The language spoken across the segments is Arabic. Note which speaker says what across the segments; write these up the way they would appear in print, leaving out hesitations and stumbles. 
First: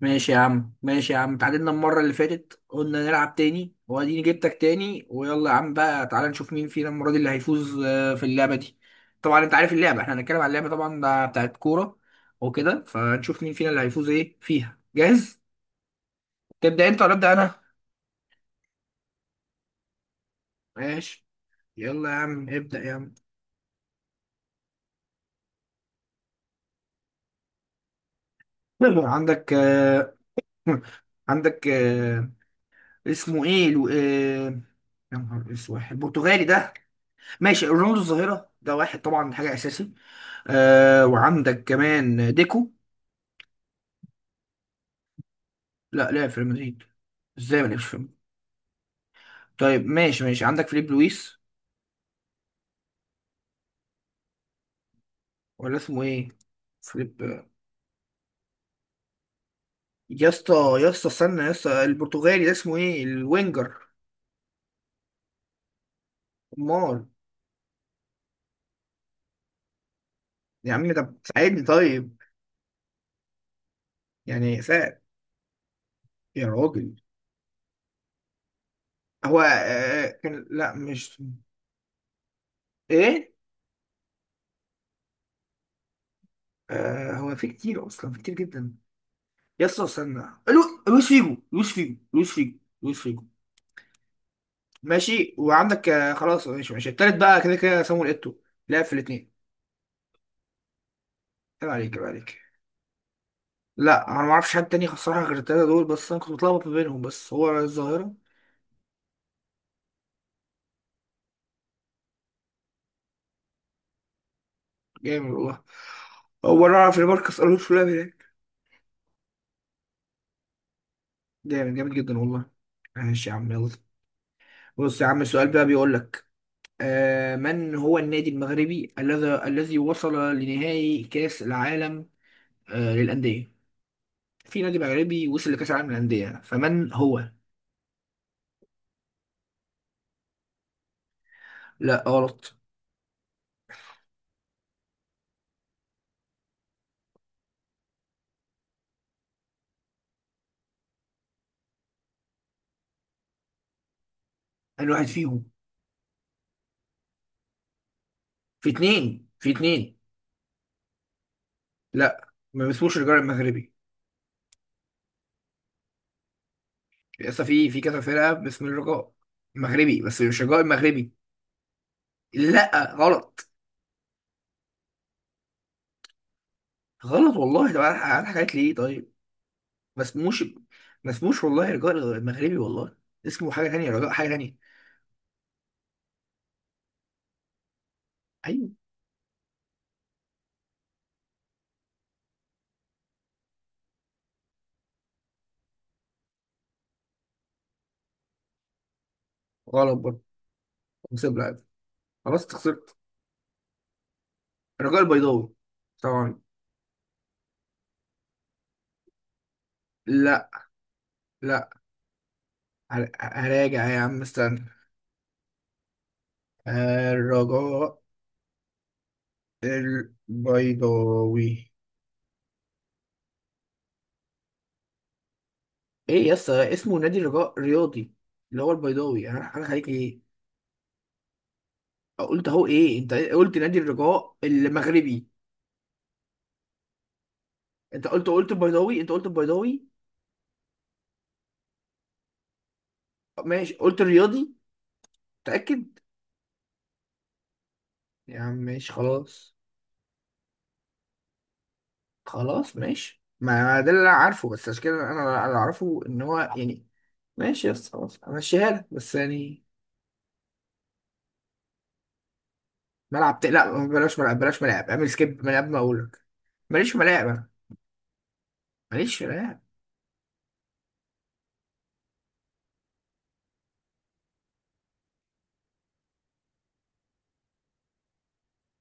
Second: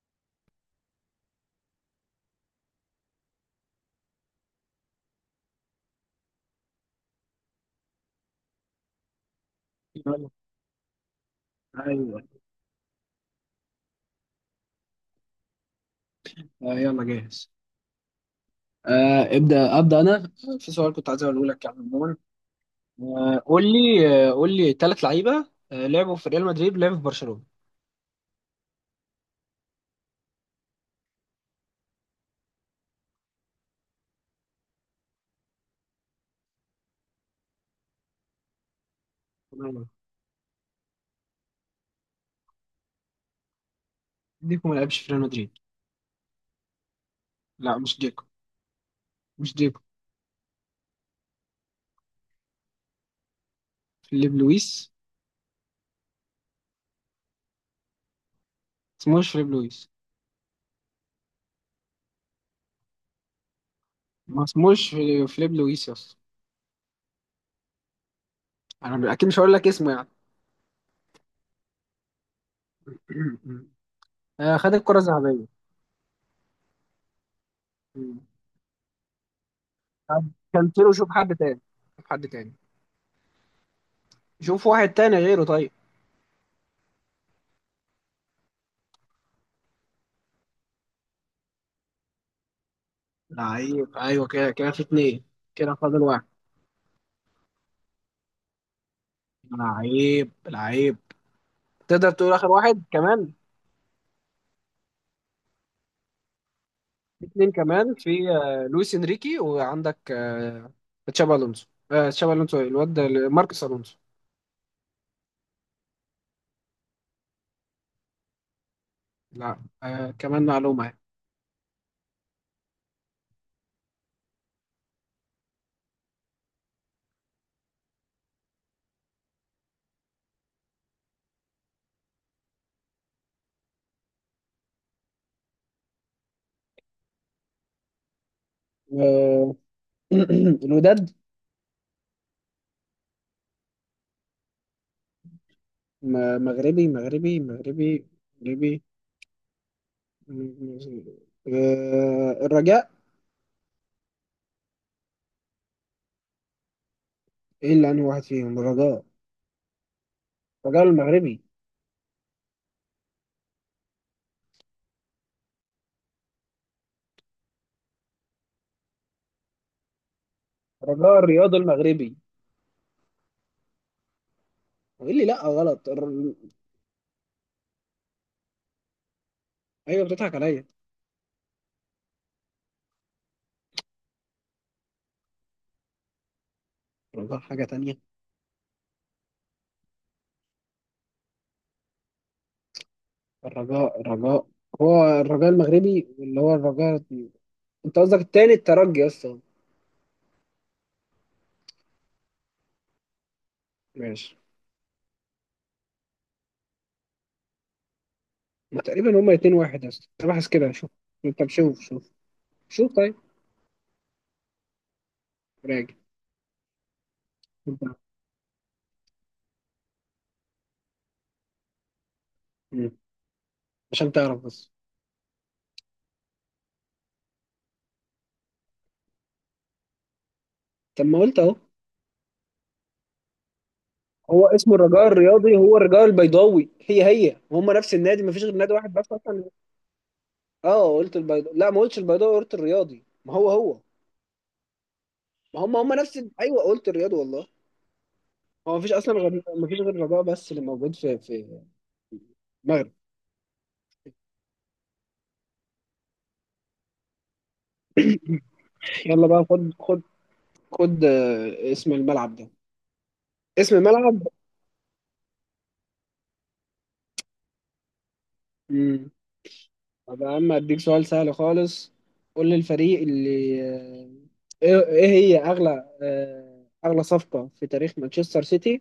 Speaker 1: ماشي يا عم، ماشي يا عم، اتعادلنا المرة اللي فاتت، قلنا نلعب تاني واديني جبتك تاني. ويلا يا عم بقى، تعالى نشوف مين فينا المرة دي اللي هيفوز في اللعبة دي. طبعا انت عارف اللعبة، احنا
Speaker 2: يلا.
Speaker 1: هنتكلم عن اللعبة طبعا، ده بتاعت كورة
Speaker 2: ايوه.
Speaker 1: وكده. فنشوف مين فينا اللي هيفوز ايه فيها. جاهز؟
Speaker 2: آه
Speaker 1: تبدأ انت
Speaker 2: يلا
Speaker 1: ولا ابدأ
Speaker 2: جاهز.
Speaker 1: انا؟
Speaker 2: آه ابدا انا. في سؤال كنت عايز
Speaker 1: ماشي،
Speaker 2: اقوله لك يعني
Speaker 1: يلا يا
Speaker 2: عموما.
Speaker 1: عم ابدأ يا عم.
Speaker 2: آه قول لي، قول لي ثلاث لعيبه، لعبوا في ريال مدريد، لعبوا في برشلونه.
Speaker 1: عندك عندك اسمه ايه يا نهار اسود، البرتغالي ده. ماشي، رونالدو الظاهرة ده واحد طبعا، حاجة
Speaker 2: تمام.
Speaker 1: أساسي. آه، وعندك كمان ديكو.
Speaker 2: ديكو ما لعبش في ريال مدريد.
Speaker 1: لا، لعب في ريال مدريد. ازاي ما
Speaker 2: لا
Speaker 1: لعبش في
Speaker 2: مش
Speaker 1: ريال مدريد؟
Speaker 2: ديكو. مش ديكو.
Speaker 1: طيب ماشي ماشي، عندك فيليب لويس،
Speaker 2: فيليب لويس.
Speaker 1: ولا اسمه ايه؟ فيليب
Speaker 2: اسمهوش فيليب لويس.
Speaker 1: يا اسطى، يا اسطى استنى يا اسطى، البرتغالي ده اسمه ايه، الوينجر؟
Speaker 2: ما اسمهوش فيليب لويس يا اسطى.
Speaker 1: امال؟
Speaker 2: انا اكيد مش هقول لك اسمه يعني.
Speaker 1: يا عم ده ساعدني طيب،
Speaker 2: آه
Speaker 1: يعني
Speaker 2: خد الكره
Speaker 1: ساعد.
Speaker 2: الذهبيه.
Speaker 1: يا راجل،
Speaker 2: مم.
Speaker 1: هو آه
Speaker 2: طب
Speaker 1: كان،
Speaker 2: كان
Speaker 1: لا
Speaker 2: تيرو، شوف
Speaker 1: مش
Speaker 2: حد تاني. شوف حد تاني.
Speaker 1: ايه.
Speaker 2: شوف واحد تاني غيره طيب.
Speaker 1: آه، هو في كتير اصلا، في كتير جدا. يا اسطى استنى، لويس فيجو، لويس فيجو، لويس فيجو، لويس فيجو.
Speaker 2: لعيب، ايوه كده كده في اتنين.
Speaker 1: ماشي،
Speaker 2: كده
Speaker 1: وعندك
Speaker 2: فاضل واحد.
Speaker 1: خلاص، ماشي ماشي، التالت بقى كده كده سامويل ايتو، لعب في الاثنين.
Speaker 2: لعيب لعيب.
Speaker 1: عيب عليك، عيب
Speaker 2: تقدر تقول
Speaker 1: عليك.
Speaker 2: اخر واحد كمان.
Speaker 1: لا انا ما اعرفش حد تاني الصراحه غير التلاته دول بس، انا كنت متلخبط ما بينهم،
Speaker 2: في
Speaker 1: بس
Speaker 2: اتنين
Speaker 1: هو
Speaker 2: كمان،
Speaker 1: الظاهره.
Speaker 2: في لويس انريكي، وعندك تشابي الونسو، تشابي الونسو إيه؟ ماركوس الونسو.
Speaker 1: جامد والله، هو انا اعرف ان ماركوس الونسو لعب هناك.
Speaker 2: لا آه كمان معلومه يعني.
Speaker 1: جامد، جامد جدا والله. ماشي يا عم يلا، بص يا عم السؤال بقى بيقول لك من هو النادي المغربي الذي وصل لنهائي كاس العالم للانديه. في نادي مغربي وصل لكاس العالم للانديه، فمن هو؟
Speaker 2: آه، الوداد.
Speaker 1: لا غلط.
Speaker 2: مغربي مغربي مغربي. مغربي. آه الرجاء.
Speaker 1: انا واحد فيهم،
Speaker 2: ايه اللي انهي واحد فيهم؟
Speaker 1: في
Speaker 2: الرجاء.
Speaker 1: اتنين، في اتنين.
Speaker 2: الرجاء المغربي.
Speaker 1: لا، ما باسموش الرجاء المغربي، لسه في كذا فرقة باسم الرجاء مغربي، بس مش الرجاء المغربي.
Speaker 2: الرجاء الرياض المغربي.
Speaker 1: لا غلط.
Speaker 2: قال لي لا غلط.
Speaker 1: غلط والله. طب انا، حكيت ليه طيب؟ ما
Speaker 2: ايوه بتضحك
Speaker 1: اسموش،
Speaker 2: عليا.
Speaker 1: ما اسموش والله الرجاء المغربي والله. اسمه حاجة تانية، رجاء حاجة تانية.
Speaker 2: الرجاء حاجه تانية.
Speaker 1: ايوه.
Speaker 2: الرجاء الرجاء هو الرجاء المغربي، واللي هو الرجاء. انت قصدك التاني الترجي اصلا.
Speaker 1: غلط برضه. نسيب لعب، خلاص أنت خسرت.
Speaker 2: ماشي.
Speaker 1: الرجاء البيضاوي طبعا.
Speaker 2: ما تقريبا هما اتنين واحد اصلا، أنا بحث
Speaker 1: لا،
Speaker 2: كده شوف. طب
Speaker 1: لا.
Speaker 2: شوف شوف. شوف طيب.
Speaker 1: هراجع يا عم استنى.
Speaker 2: راجع. انت-
Speaker 1: الرجاء البيضاوي.
Speaker 2: مم. عشان تعرف بس.
Speaker 1: ايه يا اسطى، اسمه نادي الرجاء الرياضي اللي هو البيضاوي، انا خليك ايه.
Speaker 2: طب ما قلت اهو.
Speaker 1: قلت اهو ايه، انت قلت نادي الرجاء
Speaker 2: هو اسمه الرجاء
Speaker 1: المغربي.
Speaker 2: الرياضي، هو الرجاء البيضاوي، هي هي، وهم نفس
Speaker 1: انت
Speaker 2: النادي،
Speaker 1: قلت،
Speaker 2: ما فيش
Speaker 1: قلت
Speaker 2: غير نادي واحد
Speaker 1: البيضاوي، انت
Speaker 2: بس
Speaker 1: قلت
Speaker 2: اصلا.
Speaker 1: البيضاوي.
Speaker 2: اه قلت البيضاوي. لا ما قلتش البيضاوي، قلت الرياضي، ما هو
Speaker 1: ماشي،
Speaker 2: هو.
Speaker 1: قلت الرياضي؟
Speaker 2: ما هم هم
Speaker 1: متأكد؟
Speaker 2: ايوه قلت الرياضي والله.
Speaker 1: يا عم
Speaker 2: هو
Speaker 1: ماشي
Speaker 2: مفيش اصلا غير،
Speaker 1: خلاص.
Speaker 2: مفيش غير الرجاء بس اللي موجود في
Speaker 1: خلاص
Speaker 2: المغرب.
Speaker 1: ماشي، ما ده اللي انا عارفه، بس عشان كده انا اللي اعرفه ان هو يعني. ماشي يا اسطى خلاص، همشيها لك بس
Speaker 2: يلا بقى
Speaker 1: يعني.
Speaker 2: خد خد. خد اسم الملعب ده. اسم
Speaker 1: لا بلاش
Speaker 2: الملعب.
Speaker 1: ملعب، بلاش ملاعب، اعمل سكيب من قبل ما اقول لك. ماليش في ملاعب انا،
Speaker 2: امم.
Speaker 1: ماليش في ملاعب.
Speaker 2: طب يا عم اديك سؤال سهل خالص. قول لي الفريق اللي آه، ايه إيه هي اغلى اغلى صفقة في تاريخ مانشستر سيتي،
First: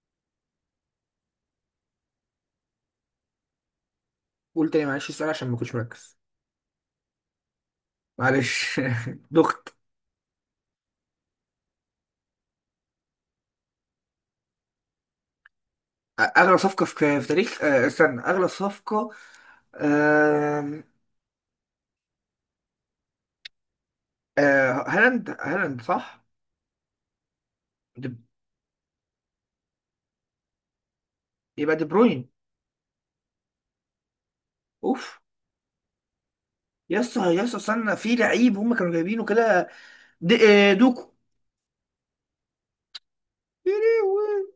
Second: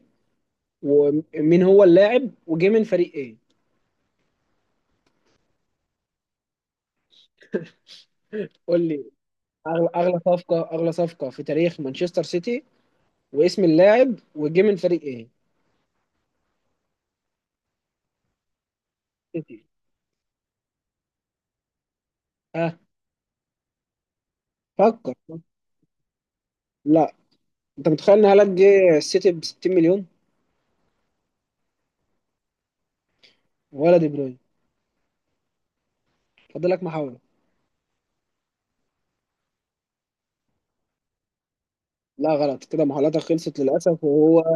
Speaker 2: ومين هو اللاعب وجه من فريق ايه؟
Speaker 1: قول تاني معلش السؤال عشان ما كنتش مركز. معلش
Speaker 2: قول لي
Speaker 1: دخ.
Speaker 2: اغلى، اغلى صفقة، اغلى صفقة في تاريخ مانشستر سيتي، واسم اللاعب وجه من فريق ايه؟
Speaker 1: اغلى صفقه في تاريخ استنى، اغلى صفقه.
Speaker 2: سيتي.
Speaker 1: آم،
Speaker 2: ها. فكر.
Speaker 1: هالاند، هالاند صح.
Speaker 2: لا. انت
Speaker 1: دي،
Speaker 2: متخيل ان هالاند جه السيتي ب 60 مليون؟
Speaker 1: يبقى دي بروين.
Speaker 2: ولا دي بروين.
Speaker 1: اوف.
Speaker 2: فاضل لك
Speaker 1: يا
Speaker 2: محاوله.
Speaker 1: اسطى، يا اسطى استنى، في لعيب هم كانوا جايبينه كده، دوكو.
Speaker 2: لا غلط كده، محاولاتك خلصت
Speaker 1: يا
Speaker 2: للاسف. وهو
Speaker 1: لهوي.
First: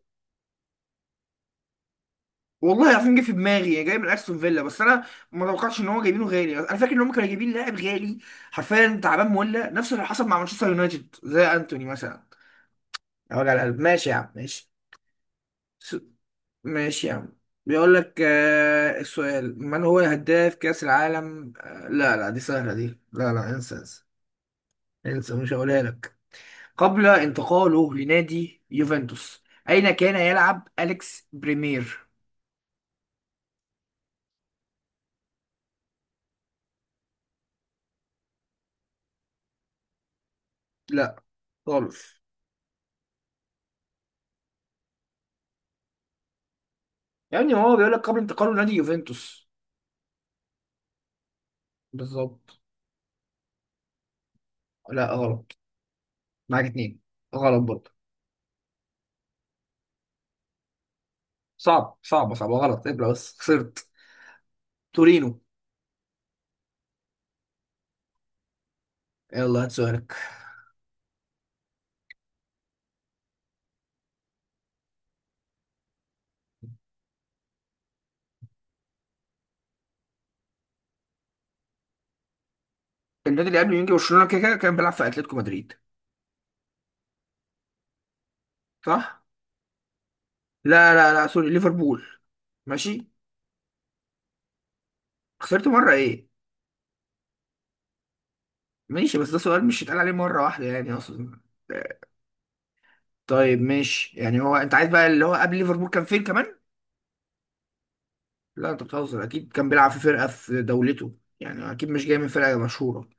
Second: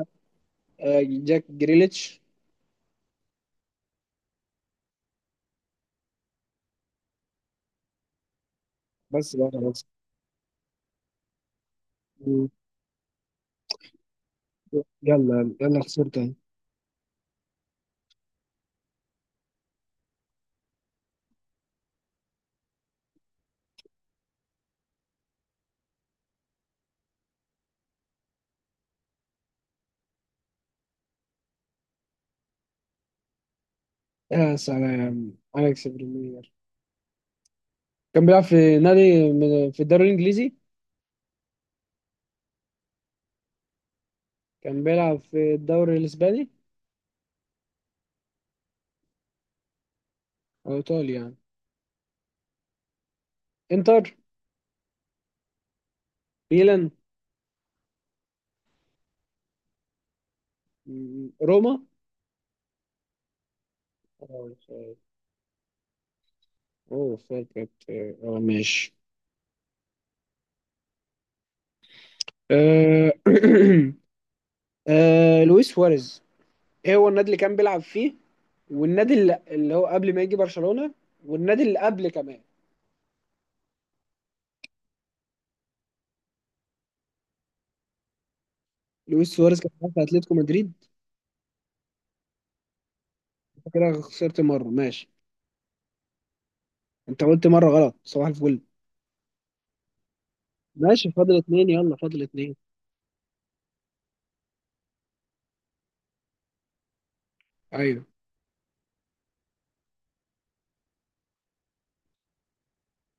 Speaker 2: جاك جريليتش.
Speaker 1: والله العظيم جه في دماغي، جاي من استون فيلا، بس انا ما توقعتش ان هو جايبينه غالي، انا فاكر ان هم كانوا جايبين لاعب غالي. حرفيا تعبان
Speaker 2: بس بقى
Speaker 1: مولع،
Speaker 2: خلاص.
Speaker 1: نفس اللي حصل مع مانشستر يونايتد زي انتوني مثلا.
Speaker 2: مم.
Speaker 1: يا وجع القلب، ماشي يا عم ماشي.
Speaker 2: يلا يلا،
Speaker 1: س-
Speaker 2: خسرت تاني.
Speaker 1: ماشي يا عم. بيقول لك السؤال، من هو هداف كأس العالم لا لا، دي سهلة دي، لا لا، انسى انسى، انسى مش هقولها لك. قبل انتقاله لنادي يوفنتوس، أين كان يلعب أليكس بريمير؟
Speaker 2: يا سلام اليكس بريمير. كان بيلعب في نادي في الدوري الانجليزي.
Speaker 1: لا، خالص.
Speaker 2: كان بيلعب في الدوري الاسباني.
Speaker 1: يعني هو بيقول لك قبل انتقاله لنادي يوفنتوس.
Speaker 2: او ايطالي يعني.
Speaker 1: بالظبط.
Speaker 2: انتر.
Speaker 1: لا غلط، معاك
Speaker 2: ميلان.
Speaker 1: اتنين. غلط برضه.
Speaker 2: روما.
Speaker 1: صعب، صعب صعب، غلط، ابلع بس خسرت.
Speaker 2: اه، فا-
Speaker 1: تورينو.
Speaker 2: اوه فاكر اه، ماشي.
Speaker 1: يلا هات سؤالك.
Speaker 2: آه، لويس سواريز، ايه هو النادي اللي كان بيلعب فيه، والنادي اللي هو قبل ما يجي برشلونة، والنادي اللي قبل كمان.
Speaker 1: النادي اللي قبل يونج برشلونة، كده كده كان بيلعب في أتلتيكو مدريد، صح؟
Speaker 2: لويس سواريز كان بيلعب في اتلتيكو مدريد.
Speaker 1: لا لا لا سوري، ليفربول. ماشي،
Speaker 2: أنت كده خسرت مرة، ماشي.
Speaker 1: خسرت مرة ايه.
Speaker 2: انت قلت مرة غلط، صباح الفل.
Speaker 1: ماشي، بس ده سؤال مش هيتقال عليه مرة واحدة يعني
Speaker 2: ماشي، فاضل
Speaker 1: اصلا.
Speaker 2: اتنين. يلا فاضل اتنين.
Speaker 1: طيب ماشي، يعني هو انت عايز بقى اللي هو قبل ليفربول كان فين كمان.
Speaker 2: ايوه.
Speaker 1: لا انت بتهزر، اكيد كان بيلعب في فرقة في دولته يعني، اكيد مش جاي من فرقة مشهورة.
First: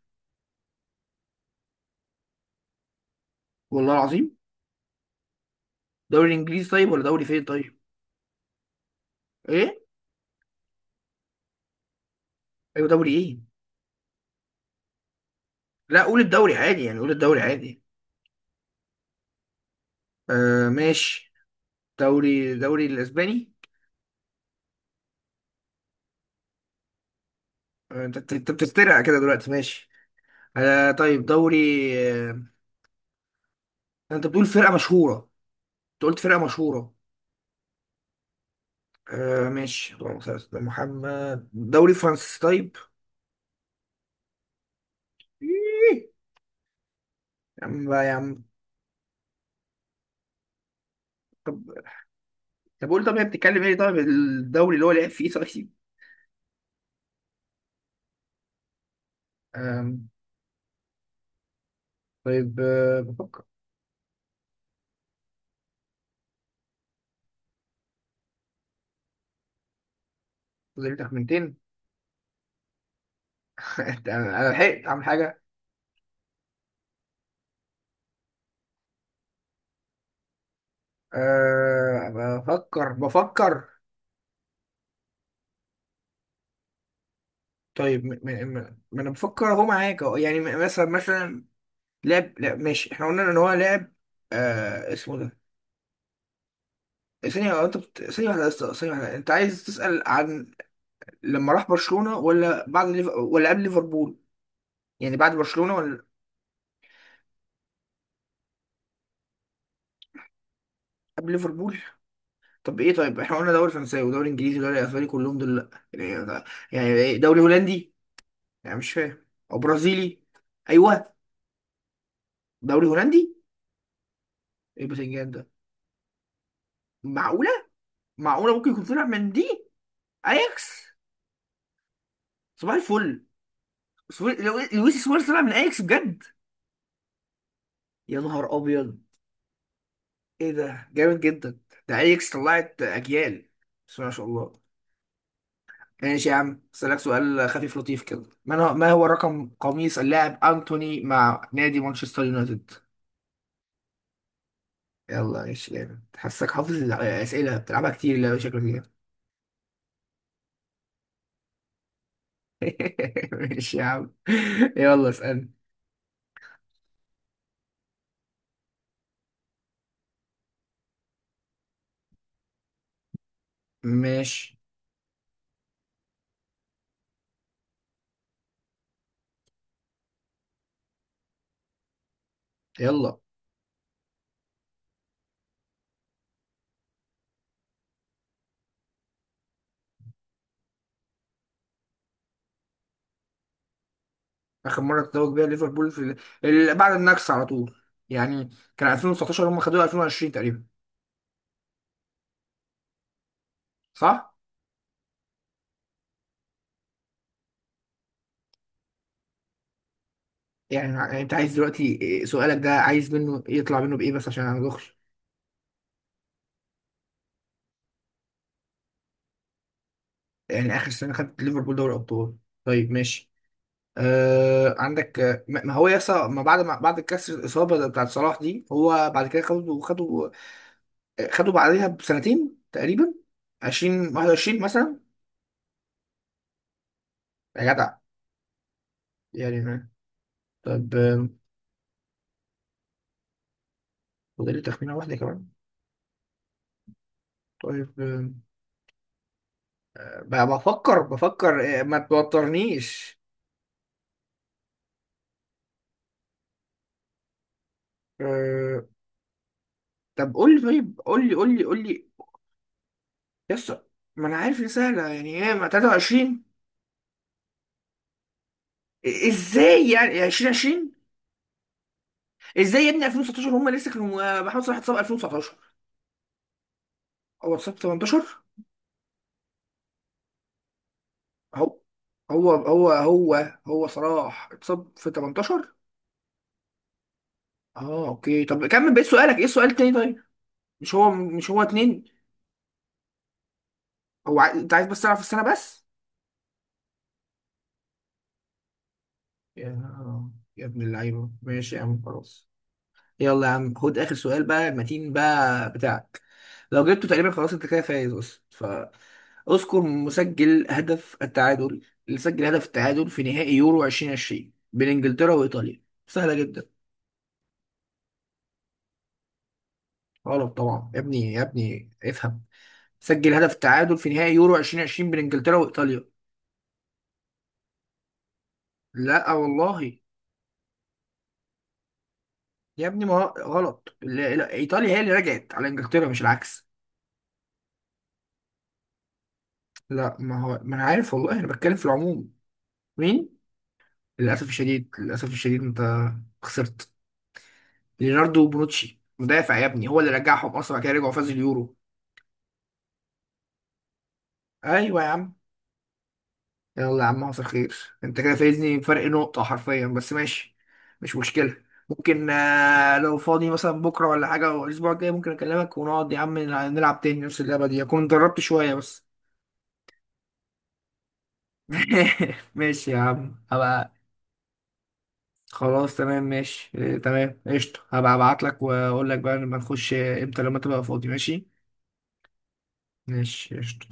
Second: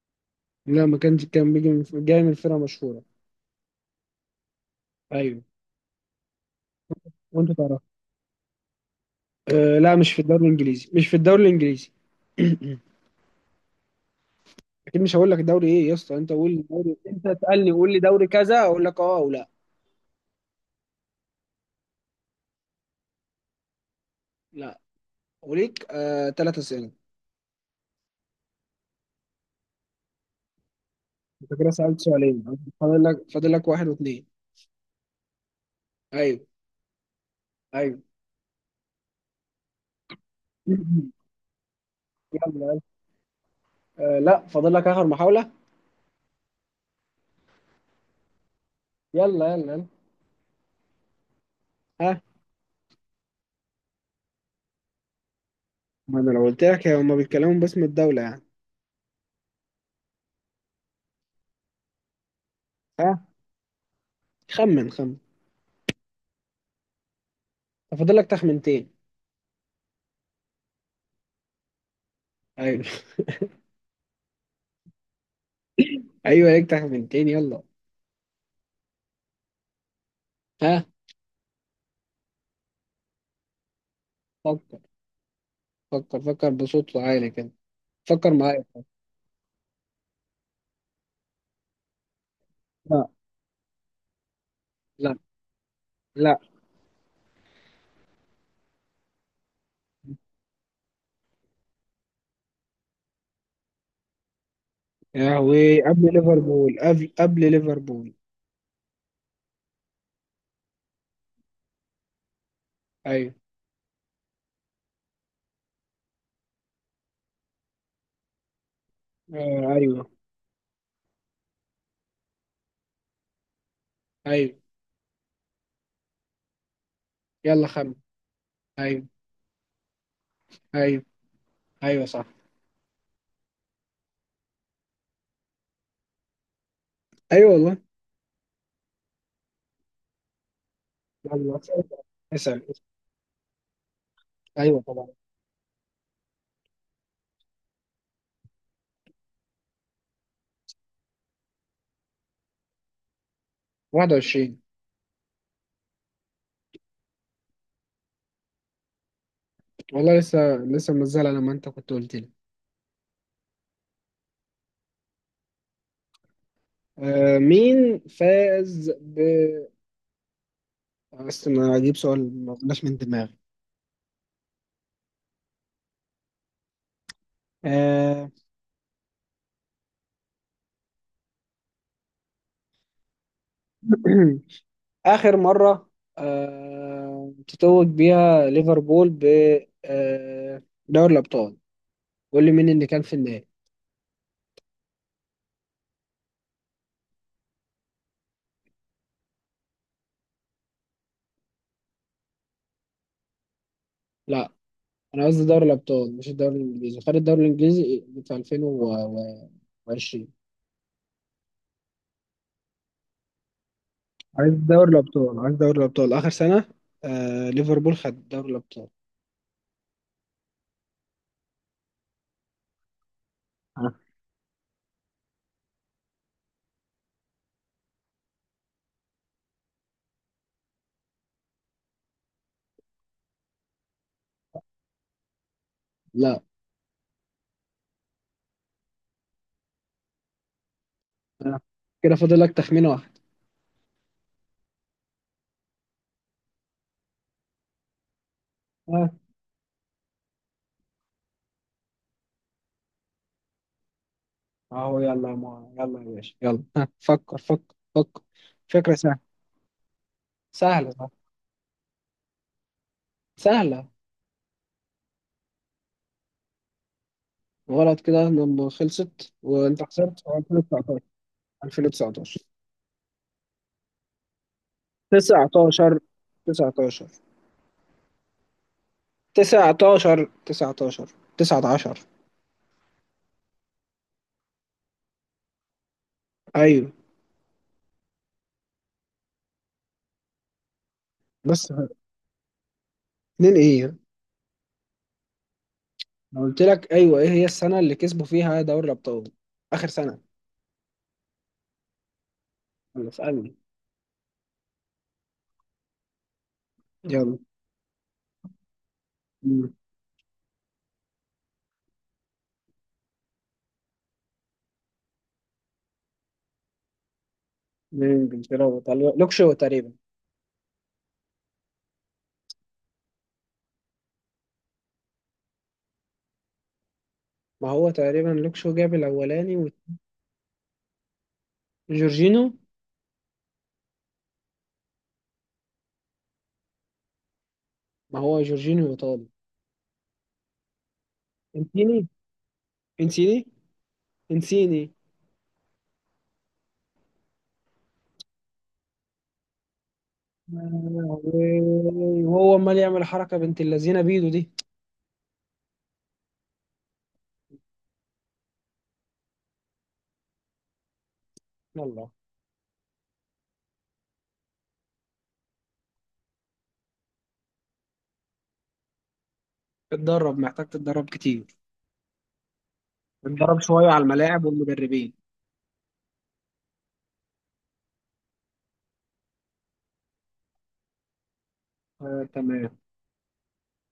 Speaker 2: لا ما كانش، كان بيجي من، جاي من فرقة مشهورة.
Speaker 1: والله العظيم.
Speaker 2: ايوه.
Speaker 1: دوري انجليزي طيب، ولا دوري فين
Speaker 2: وانت
Speaker 1: طيب؟
Speaker 2: تعرف.
Speaker 1: ايه؟
Speaker 2: أه لا مش في الدوري الانجليزي، مش في الدوري الانجليزي.
Speaker 1: ايوه، دوري ايه؟
Speaker 2: اكيد مش هقول لك الدوري ايه يا
Speaker 1: لا،
Speaker 2: اسطى،
Speaker 1: قول
Speaker 2: انت قول
Speaker 1: الدوري
Speaker 2: لي
Speaker 1: عادي،
Speaker 2: دوري،
Speaker 1: يعني قول
Speaker 2: انت
Speaker 1: الدوري
Speaker 2: تسالني
Speaker 1: عادي.
Speaker 2: قول لي دوري كذا اقول لك اه او لا.
Speaker 1: آه ماشي، دوري الاسباني.
Speaker 2: لا. وليك آه ثلاث اسئله.
Speaker 1: آه، انت انت أنت بتسترقع كده دلوقتي، ماشي. آه طيب،
Speaker 2: انت كده
Speaker 1: دوري.
Speaker 2: سألت
Speaker 1: آه،
Speaker 2: سؤالين. فاضل لك واحد
Speaker 1: انت
Speaker 2: واثنين.
Speaker 1: بتقول فرقة مشهورة، انت قلت
Speaker 2: ايوه.
Speaker 1: فرقة مشهورة.
Speaker 2: ايوه.
Speaker 1: آه ماشي، اللهم صل على سيدنا محمد، دوري فرنسي
Speaker 2: يلا
Speaker 1: طيب.
Speaker 2: يلا. آه لا، فاضل لك اخر محاولة.
Speaker 1: إيه. يا عم بقى يا عم.
Speaker 2: يلا يلا يلا.
Speaker 1: طب،
Speaker 2: ها.
Speaker 1: طب قول، طب هي بتتكلم ايه طيب الدوري اللي هو لعب فيه طيب؟
Speaker 2: ما انا لو قلت لك هما بيتكلموا باسم الدولة يعني.
Speaker 1: آم، طيب
Speaker 2: ها.
Speaker 1: بفكر.
Speaker 2: خمن خمن. فاضل لك تخمنتين.
Speaker 1: فاضل لي تخمنتين.
Speaker 2: ايوه.
Speaker 1: انا لحقت اعمل حاجة.
Speaker 2: ايوه ليك تخمنتين، يلا. ها.
Speaker 1: آه، بفكر بفكر.
Speaker 2: فكر. فكر فكر بصوت عالي كده.
Speaker 1: طيب
Speaker 2: فكر معايا.
Speaker 1: ما انا بفكر اهو معاك أهو. يعني، مثلا مثلا لعب، لا ماشي، احنا
Speaker 2: لا.
Speaker 1: قلنا ان هو لعب. آه، اسمه
Speaker 2: لا.
Speaker 1: ده.
Speaker 2: لا
Speaker 1: ثانية واحدة بس، ثانية واحدة، انت عايز تسأل عن لما راح برشلونة، ولا بعد ولا قبل ليفربول؟ يعني بعد
Speaker 2: يا
Speaker 1: برشلونة،
Speaker 2: هوي،
Speaker 1: ولا
Speaker 2: قبل ليفربول، قبل ليفربول.
Speaker 1: قبل ليفربول؟ طب ايه، طيب
Speaker 2: ايوه.
Speaker 1: احنا قلنا دوري فرنساوي ودوري انجليزي ودوري اسباني كلهم دول لا، يعني ده، يعني ايه، دوري هولندي؟ يعني مش فاهم، او
Speaker 2: آه ايوه.
Speaker 1: برازيلي؟ ايوه، دوري هولندي.
Speaker 2: ايوه.
Speaker 1: ايه البتنجان ده، معقولة؟
Speaker 2: يلا خمن.
Speaker 1: معقولة ممكن يكون طلع
Speaker 2: ايوه.
Speaker 1: من دي. اياكس.
Speaker 2: ايوه. ايوه صح.
Speaker 1: صباح الفل. لويس سواريز طلع من اياكس بجد؟
Speaker 2: ايوه والله.
Speaker 1: يا نهار ابيض، ايه ده جامد
Speaker 2: يلا
Speaker 1: جدا.
Speaker 2: اسأل.
Speaker 1: ده ايكس
Speaker 2: اسأل اسأل.
Speaker 1: طلعت اجيال، بسم الله ما شاء الله.
Speaker 2: أيوه طبعا.
Speaker 1: ماشي يا عم، اسالك سؤال خفيف لطيف كده، ما هو رقم قميص اللاعب انتوني مع نادي مانشستر يونايتد؟
Speaker 2: 21.
Speaker 1: يلا ماشي، جامد، حاسك حافظ الاسئله، بتلعبها كتير لا، شكلك كده.
Speaker 2: والله لسه لسه منزلها لما أنت كنت قلت لي.
Speaker 1: ماشي يا عم، يلا اسالني.
Speaker 2: آه مين فاز ب، بس ما أجيب سؤال ما طلعش من دماغي.
Speaker 1: ماشي،
Speaker 2: آه.
Speaker 1: يلا.
Speaker 2: آخر مرة تتوج بيها ليفربول ب آه دوري الأبطال. قول لي مين اللي كان في النهائي.
Speaker 1: اخر مره تتوج بيها ليفربول في بعد النكسه على طول يعني، كان 2019، هم خدوها 2020 تقريبا، صح؟
Speaker 2: لا أنا قصدي دوري الأبطال، مش الدوري الإنجليزي. خد الدوري الإنجليزي في 2020.
Speaker 1: يعني، يعني انت عايز دلوقتي سؤالك ده عايز منه يطلع منه بايه، بس عشان انا
Speaker 2: عايز دوري
Speaker 1: مدوخش.
Speaker 2: الابطال، عايز دوري الابطال اخر سنه. آه ليفربول خد دوري الابطال.
Speaker 1: يعني اخر سنه خدت ليفربول دوري ابطال. طيب ماشي.
Speaker 2: آه.
Speaker 1: آه، عندك ما هو يسا ما بعد، ما بعد كسر الاصابه ده بتاعت صلاح دي، هو بعد كده خدوا خدوا بعدها بسنتين تقريبا، 20 21 مثلا.
Speaker 2: لا.
Speaker 1: يا جدع، يعني ما- طيب
Speaker 2: آه. كده فاضل لك تخمينه واحد.
Speaker 1: فاضل لي تخمينه واحده كمان. طيب
Speaker 2: آه.
Speaker 1: بفكر بفكر، ما توترنيش.
Speaker 2: اهو يلا يا مو. يلا يا باشا يلا آه. فكر فكر فكر.
Speaker 1: آه،
Speaker 2: فكره سهله.
Speaker 1: طب قول لي،
Speaker 2: سهله،
Speaker 1: طيب
Speaker 2: صح؟
Speaker 1: قول لي، قول لي، قول لي. يس.
Speaker 2: سهله.
Speaker 1: ما انا عارف ان سهله، يعني ايه، ما 23.
Speaker 2: غلط كده لما خلصت، وانت
Speaker 1: ازاي، يعني
Speaker 2: خسرت. هو
Speaker 1: 2020.
Speaker 2: 2019. 2019.
Speaker 1: ازاي يا ابني 2019، هم لسه كانوا محمد صلاح اتصاب 2019،
Speaker 2: 19. 19.
Speaker 1: هو اتصاب في 18.
Speaker 2: 19. 19.
Speaker 1: اهو،
Speaker 2: 19.
Speaker 1: هو هو هو هو صلاح اتصاب في 18.
Speaker 2: ايوه.
Speaker 1: اه اوكي، طب كمل بقيت سؤالك، ايه السؤال التاني طيب؟ مش هو، مش هو
Speaker 2: بس.
Speaker 1: اتنين؟
Speaker 2: اتنين ايه؟
Speaker 1: هو انت عايز بس تعرف السنه بس؟
Speaker 2: أنا قلت لك ايوه، ايه هي السنه اللي كسبوا فيها دوري الابطال اخر سنه.
Speaker 1: يا يا ابن اللعيبه، ماشي يا عم خلاص.
Speaker 2: يلا
Speaker 1: يلا يا
Speaker 2: اسالني.
Speaker 1: عم، خد اخر سؤال بقى المتين بقى بتاعك، لو جبته تقريبا
Speaker 2: يلا.
Speaker 1: خلاص انت كده فايز، بس ف.
Speaker 2: مم.
Speaker 1: اذكر مسجل هدف التعادل، اللي سجل هدف التعادل في نهائي يورو 2020 بين انجلترا وايطاليا. سهله جدا.
Speaker 2: مين، انجلترا وايطاليا لوكشو تقريبا.
Speaker 1: غلط طبعا يا ابني، يا ابني افهم، سجل هدف التعادل في نهائي يورو 2020 بين انجلترا وايطاليا.
Speaker 2: ما هو تقريبا لوكشو جاب
Speaker 1: لا
Speaker 2: الاولاني.
Speaker 1: والله.
Speaker 2: وجورجينو.
Speaker 1: يا ابني، ما هو- غلط، لا، ايطاليا هي اللي رجعت على انجلترا، مش العكس.
Speaker 2: ما هو جورجينو ايطالي.
Speaker 1: لا ما هو، ما انا عارف والله، انا بتكلم في
Speaker 2: انسيني.
Speaker 1: العموم. مين؟
Speaker 2: انسيني.
Speaker 1: للاسف الشديد،
Speaker 2: انسيني.
Speaker 1: للاسف الشديد انت خسرت. ليوناردو بونوتشي، مدافع يا ابني، هو اللي رجعهم اصلا، بعد كده رجعوا فازوا اليورو.
Speaker 2: وهو امال يعمل حركه بنت اللذينه بيدو دي.
Speaker 1: ايوه يا عم. يلا يا عم، حصل خير. انت كده فايزني بفرق نقطة حرفيا، بس ماشي، مش مشكلة.
Speaker 2: يلا.
Speaker 1: ممكن لو فاضي مثلا بكرة ولا حاجة، أو الأسبوع الجاي، ممكن أكلمك ونقعد يا عم نلعب تاني نفس اللعبة دي، أكون دربت شوية بس.
Speaker 2: اتدرب، محتاج تتدرب كتير.
Speaker 1: ماشي يا عم،
Speaker 2: اتدرب شويه
Speaker 1: هبقى.
Speaker 2: على الملاعب والمدربين.
Speaker 1: خلاص تمام ماشي، اه، تمام قشطة، هبقى أبعتلك وأقول لك بقى لما نخش، إمتى لما تبقى فاضي، ماشي.
Speaker 2: آه تمام.
Speaker 1: ماشي قشطة.